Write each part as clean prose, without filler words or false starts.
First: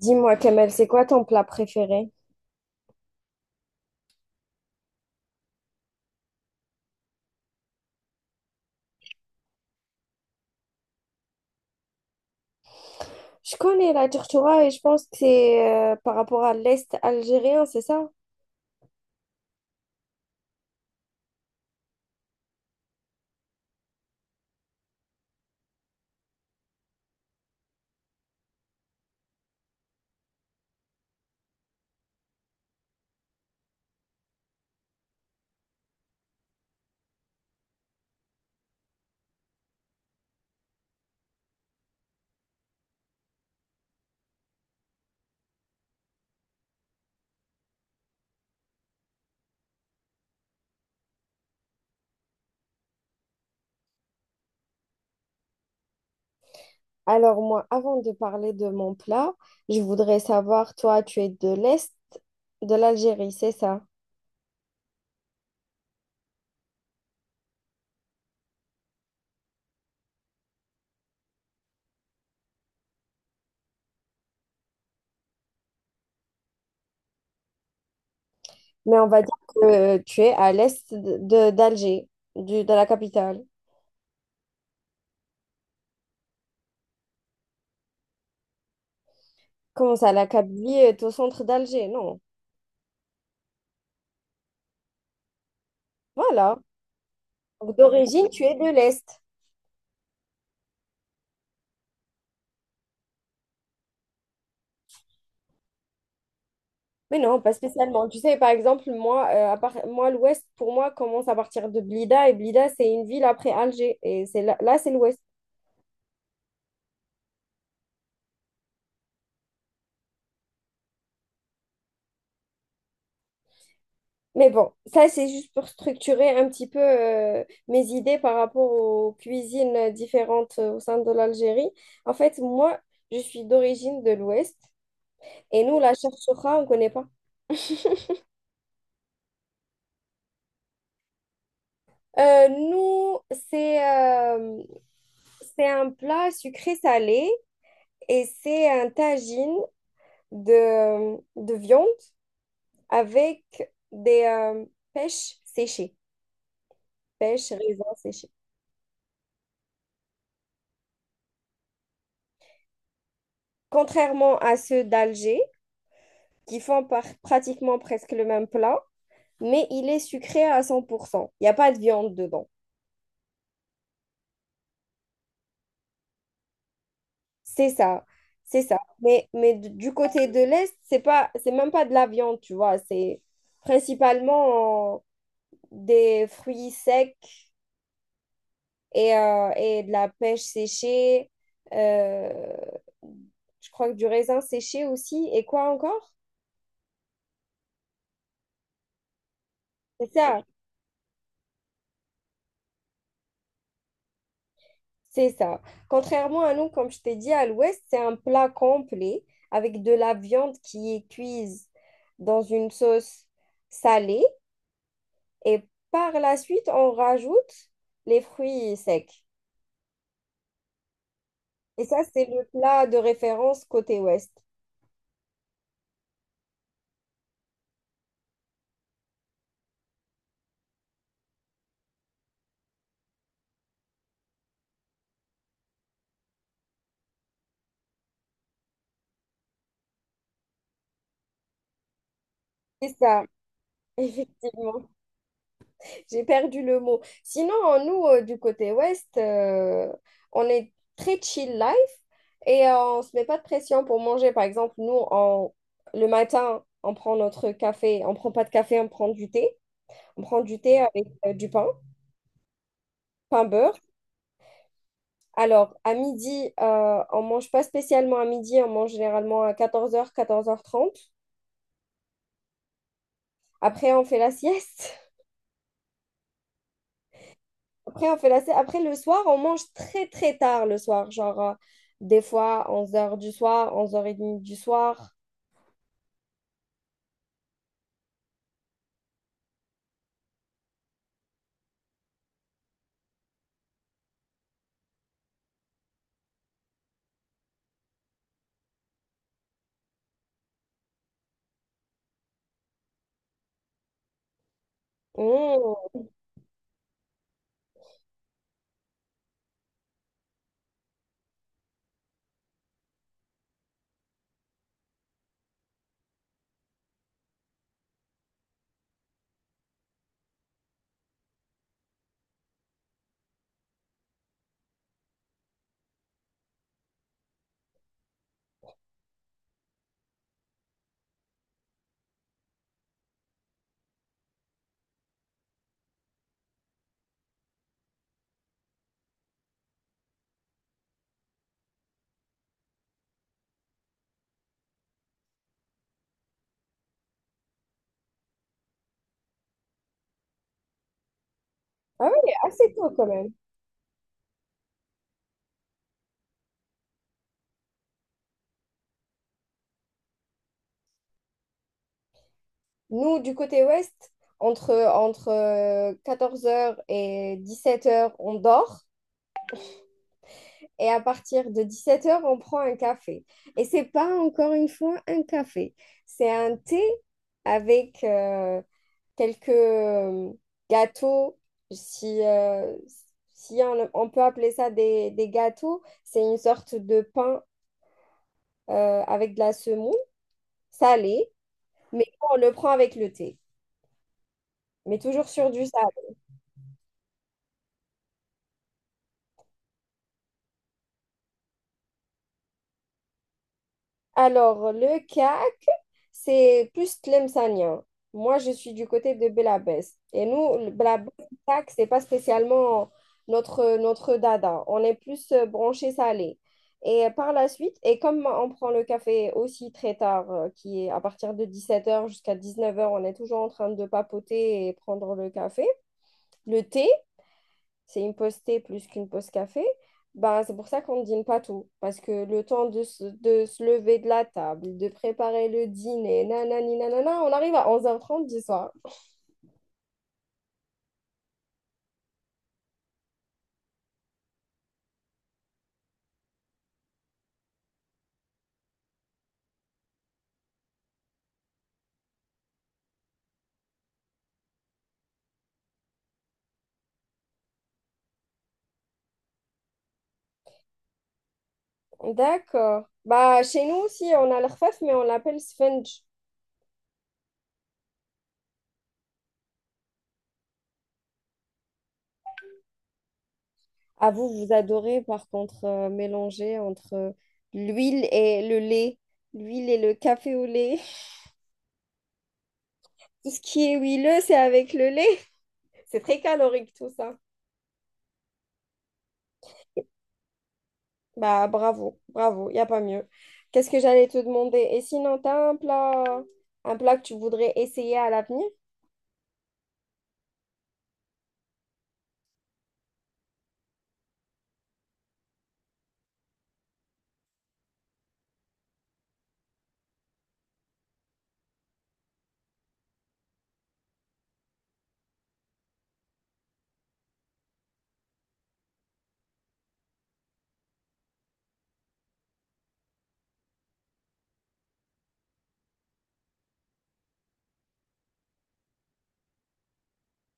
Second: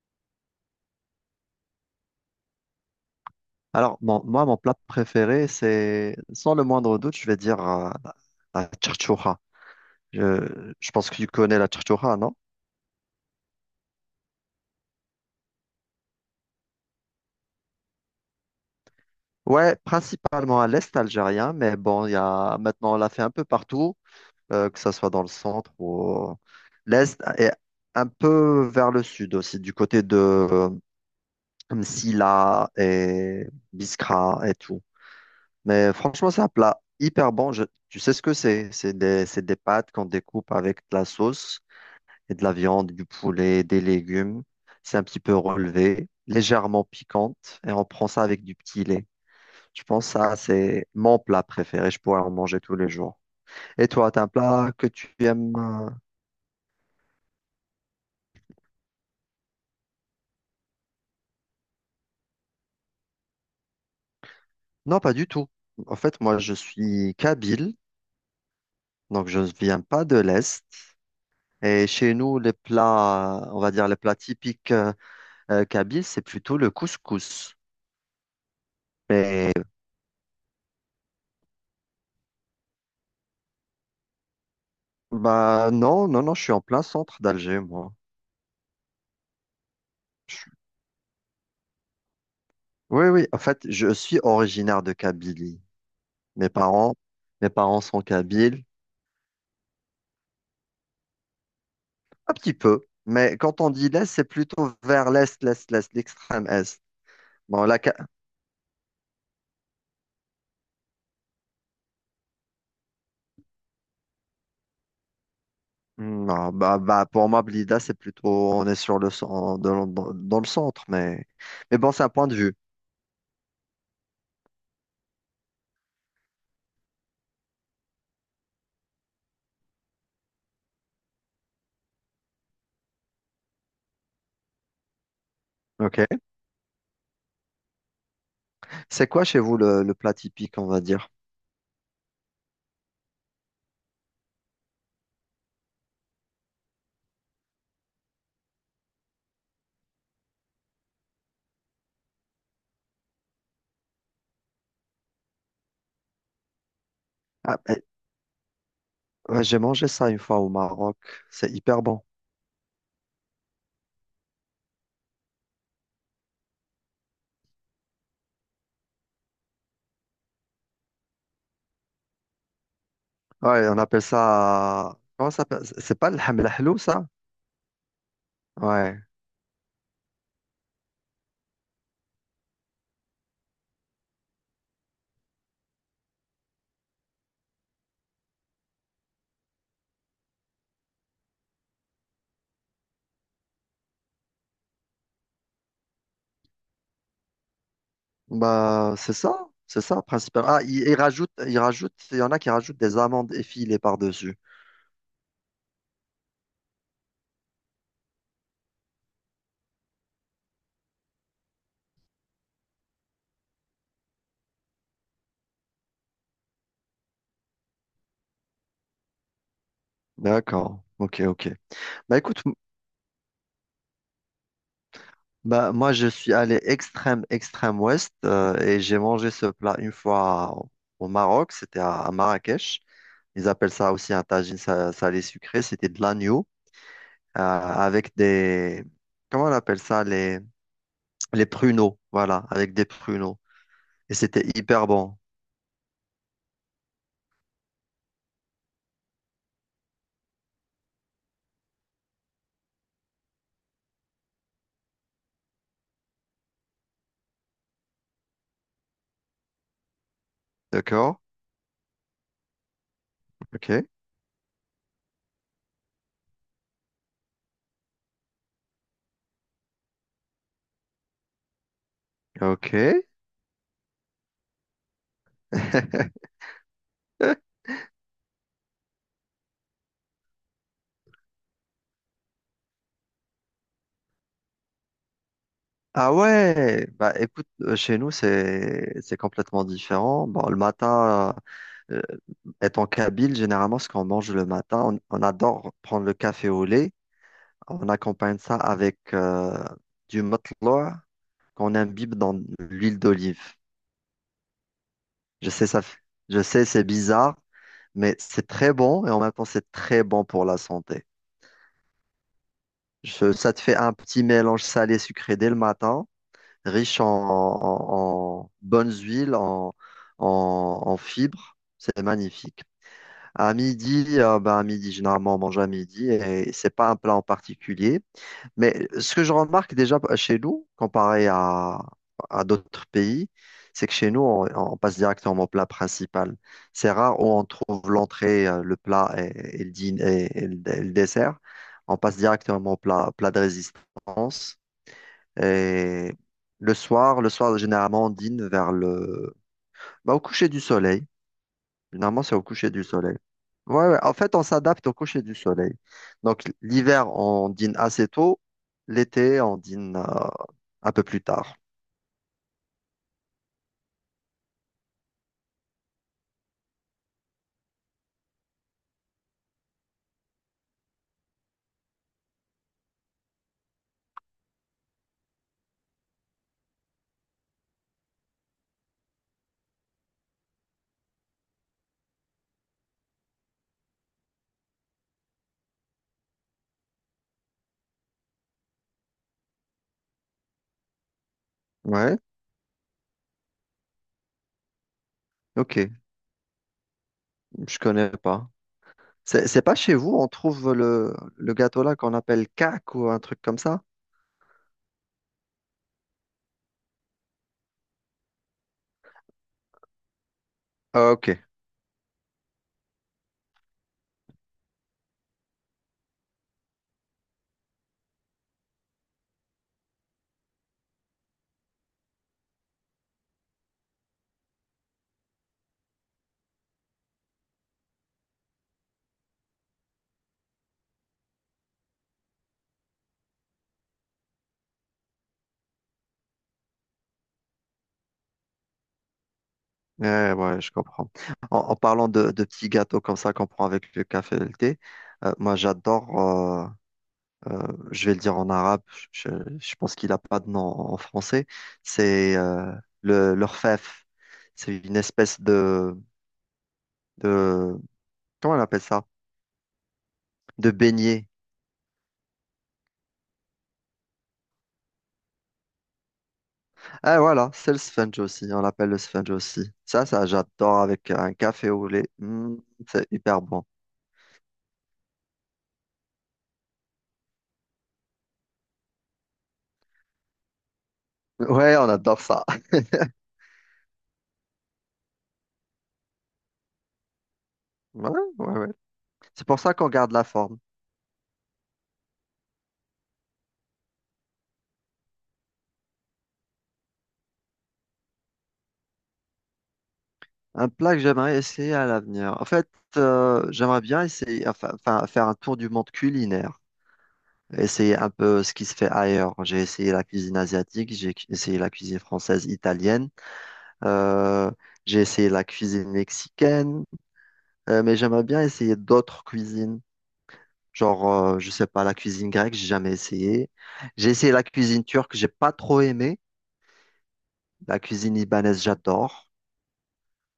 Dis-moi, Kamel, c'est quoi ton plat préféré? Alors, mon plat préféré, c'est, sans le moindre doute, je vais dire la la tchatchoura. Je pense que tu connais la tchatchoura, non? Je connais la tortura et je pense que c'est par rapport à l'Est algérien, c'est ça? Ouais, principalement à l'est algérien, mais bon, il y a, maintenant, on l'a fait un peu partout, que ce soit dans le centre ou au- l'est, et un peu vers le sud aussi, du côté de Msila et Biskra et tout. Mais franchement, c'est un plat hyper bon. Tu sais ce que c'est? C'est des pâtes qu'on découpe avec de la sauce et de la viande, du poulet, des légumes. C'est un petit peu relevé, légèrement piquante, et on prend ça avec du petit lait. Je pense que ça, c'est mon plat préféré. Je pourrais en manger tous les jours. Et toi, t'as un plat que tu aimes? Alors moi, avant de parler de mon plat, je voudrais savoir, toi, tu es de l'Est de l'Algérie, c'est ça? Non, pas du tout. En fait, moi, je suis kabyle, donc je ne viens pas de l'Est. Et chez nous, les plats, on va dire les plats typiques kabyles, c'est plutôt le couscous. Mais on va dire Mais que tu es à l'Est d'Alger, de la capitale. bah non, non, non, je suis en plein centre d'Alger, moi. Comment ça, la Je Kabylie est au centre d'Alger? Non. Oui, oui, en fait, je suis originaire de Kabylie. Mes Voilà. parents, mes Donc, parents sont d'origine, tu es kabyles, de l'Est. un petit peu. Mais quand on dit l'Est, c'est plutôt vers l'Est, l'Est, l'Est, l'extrême Est. Mais non, pas Bon, la, Ka- spécialement. Tu sais, par exemple, moi, moi l'Ouest, pour moi, commence à partir de Blida. Et Blida, c'est une ville après Alger. Et c'est là, là, c'est l'Ouest. Hmm, non, bah, bah, pour moi, Blida, c'est plutôt, on est sur le dans le centre, mais bon, c'est un point de vue. Mais bon, ça, c'est juste pour structurer un petit peu mes idées par rapport aux cuisines différentes au sein de l'Algérie. En fait, moi, je suis d'origine de l'Ouest. Et nous, la Ok. chouchoura, on ne connaît pas. C'est quoi chez vous le plat typique, on va dire? Nous, c'est euh, c'est un plat sucré-salé et c'est un tagine de viande avec des pêches séchées, pêches, Ah, eh, raisins séchés. ouais, j'ai mangé ça une fois au Maroc. C'est hyper bon. Contrairement à ceux d'Alger, qui font pratiquement presque le même plat, mais il est sucré à cent pour cent. Il n'y a pas de viande dedans. Ouais, on appelle ça, comment ça s'appelle? C'est pas le hamlahlou, ça? C'est ça, c'est ça. Ouais. Mais, mais du côté de l'Est, c'est pas, c'est même pas de la viande, tu vois. C'est principalement des fruits secs et de la pêche séchée. euh, je crois que du raisin séché aussi. Et quoi encore? Bah, c'est ça, C'est ça, principalement. Ah, ils il rajoute, il rajoute, il y en a qui rajoutent des amandes effilées par-dessus. c'est ça. Contrairement à nous, comme je t'ai dit, à l'ouest, c'est un plat complet avec de la viande qui est cuise dans une sauce salée. Et par la suite, on rajoute les fruits secs. D'accord, ok, ok. Et ça, Bah, c'est écoute, le plat de référence côté ouest. bah, moi, je suis allé extrême, extrême ouest et j'ai mangé ce plat une fois au au Maroc, c'était à Marrakech. Ils appellent ça aussi un tagine salé sucré, c'était de l'agneau avec des, comment on appelle ça, les pruneaux, voilà, avec des C'est ça, pruneaux. Et c'était hyper effectivement. bon, J'ai perdu le mot. Sinon, nous, du côté ouest, on est très chill life et on ne se met pas de pression pour manger. Par exemple, nous, le matin, on prend notre café. On ne prend pas de café, on prend du thé. On prend du thé avec d'accord? Du pain, pain Ok, beurre. Alors, à midi, on ne mange pas spécialement à midi, on mange généralement à 14h 14h30. ok. Après, on fait la sieste. Après, on fait après, le soir, on mange très, très tard le soir. Genre, des fois, 11h du soir, 11h30 du soir. Ah ouais, bah écoute, chez nous c'est complètement différent. Bon, le matin, euh, étant kabyle, généralement ce qu'on mange le matin, on adore prendre le café au lait. On accompagne ça avec du matloa qu'on imbibe dans l'huile d'olive. Je sais ça, Oh. f- je sais c'est bizarre, mais c'est très bon et en même temps c'est très bon pour la santé. Ça te fait un petit mélange salé-sucré dès le matin, riche en bonnes huiles, en fibres. C'est magnifique. À midi, ben, à midi, généralement, on mange à midi et c'est pas un plat en particulier. Mais ce que je remarque déjà chez nous, comparé à d'autres pays, c'est que chez nous, on passe directement au plat principal. C'est rare où on trouve l'entrée, le plat et et le dessert. On passe directement au plat, plat de résistance. Et le soir, généralement, on dîne vers le... Bah, au coucher du soleil. Ah Généralement, oui, c'est au coucher assez du tôt quand soleil. même. Ouais, ouais. En fait, on s'adapte au coucher du soleil. Donc, l'hiver, on dîne assez tôt. L'été, on dîne un peu plus tard. Nous, du côté ouest, entre 14h et 17h, on dort. Et à partir de 17h, on prend un café. Et c'est pas encore une fois un café. C'est un thé avec quelques gâteaux, si, euh, si on peut appeler ça des gâteaux, c'est une sorte de pain avec de la semoule salée, mais Ouais, on le prend avec le thé, mais toujours sur du ok, sable. je connais pas. C'est pas chez vous, on trouve le gâteau là qu'on appelle cac ou un truc comme ça? Alors, le cas c'est plus Tlemcenien. Moi, je suis du côté de Belabès. Et nous, le Ah, Belabès, ok, tac, c'est pas spécialement notre dada. On est plus branché salé. Et par la suite, et comme on prend le café aussi très tard, qui est à partir de 17h jusqu'à 19h, on est toujours en train de papoter et prendre le café, le thé c'est une pause thé plus qu'une pause café, ben, c'est pour ça qu'on ne dîne pas tout. Parce que le temps de se lever de la table, de préparer le dîner, nanani, nanana, on arrive à 23h30 du soir. ouais, ouais, je comprends. En parlant de petits gâteaux comme ça qu'on prend avec le café et le thé, moi j'adore. Euh, je vais le dire en arabe, je, je pense qu'il n'a pas de nom en français, c'est le, l'orfèvre. C'est une espèce de... Comment on appelle ça? De beignet. D'accord. Bah, chez nous aussi, on a l'rfaf, mais on l'appelle sponge. Ah voilà, c'est le sponge aussi, on l'appelle le sponge aussi. Ça, j'adore avec un café au lait. Mm, c'est hyper bon. Ah, vous, vous adorez, par contre, mélanger entre l'huile et le lait. L'huile et le café au lait. Ouais, on adore ça. Tout ce qui est huileux, c'est avec le lait. C'est très calorique, tout ça. Ouais, ouais, ouais. C'est pour ça qu'on garde la forme. Bah, bravo, bravo, il n'y a pas mieux. Qu'est-ce que j'allais te demander? Et sinon, tu as un plat que tu voudrais essayer à l'avenir? Un plat que j'aimerais essayer à l'avenir. En fait, j'aimerais bien essayer, enfin, enfin, faire un tour du monde culinaire, essayer un peu ce qui se fait ailleurs. J'ai essayé la cuisine asiatique, essayé la cuisine française, italienne, euh, j'ai essayé la cuisine mexicaine, mais j'aimerais bien essayer d'autres cuisines. Genre, je sais pas, la cuisine grecque, j'ai jamais essayé. J'ai essayé la cuisine turque, j'ai pas trop aimé. La cuisine libanaise, j'adore.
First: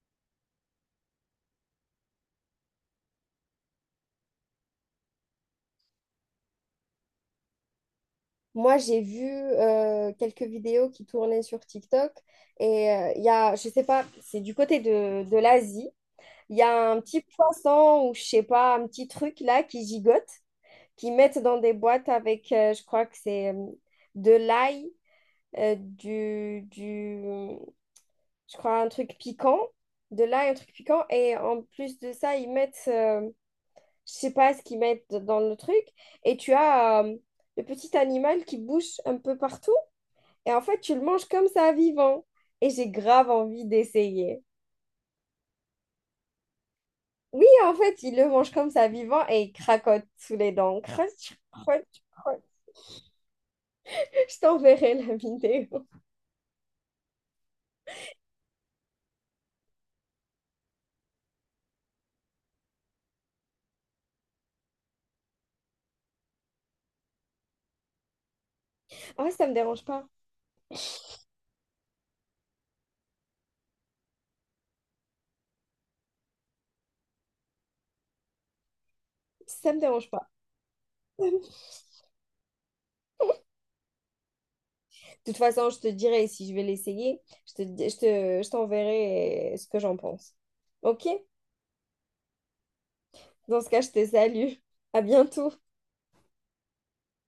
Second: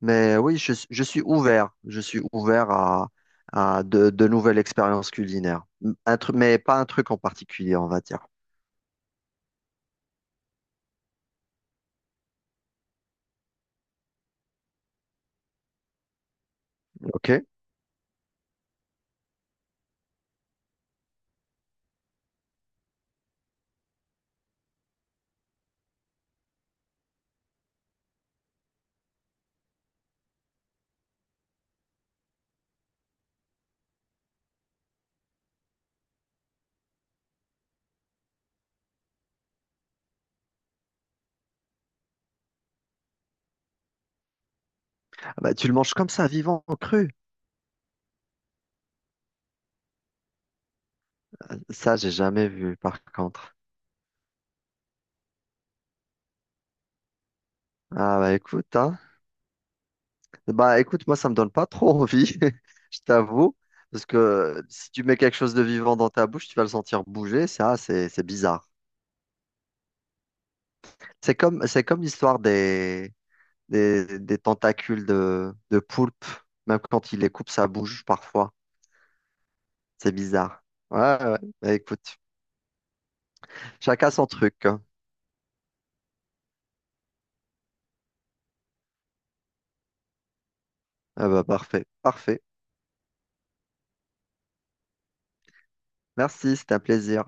Mais oui, je suis ouvert. Je suis ouvert à, de nouvelles expériences culinaires. Un truc, mais pas un truc en particulier, on va dire. Moi, j'ai vu quelques vidéos qui tournaient sur TikTok et il y a, je sais pas, c'est du côté de l'Asie. Il y a un petit OK? poisson ou je sais pas, un petit truc là qui gigote, qui mettent dans des boîtes avec, je crois que c'est de l'ail, euh, du, du, je crois un truc piquant, de l'ail, un truc piquant. Et en plus de ça, ils mettent, je sais pas ce qu'ils mettent dans le truc. Et tu as le petit animal qui bouge un peu partout. Et en fait, tu le manges comme ça, vivant. Et j'ai grave envie d'essayer. Ah bah, tu le manges comme ça, vivant, cru. Oui, en fait, il le mange comme ça, vivant, et il cracote sous les dents. Croche, croche, Ça, j'ai croche. jamais vu, par contre. Je t'enverrai la vidéo. Ah, bah écoute, hein. Bah écoute, moi, ça me donne pas trop envie, je t'avoue. Parce que si tu mets quelque chose de vivant dans ta bouche, tu vas le sentir bouger. Ça, c'est bizarre. Ah, ouais, ça me dérange pas. C'est comme l'histoire des tentacules de poulpe. Même quand il les coupe, ça bouge parfois. Ça me dérange C'est pas. bizarre. Ouais, ouais, ouais. Bah écoute, chacun son truc, hein. De toute façon, je te dirai si je vais l'essayer. Je te, di- je te, je t'enverrai ce que j'en pense. Ok? Ah bah parfait, parfait. Dans ce cas, je te salue. À bientôt. Merci, c'était un plaisir.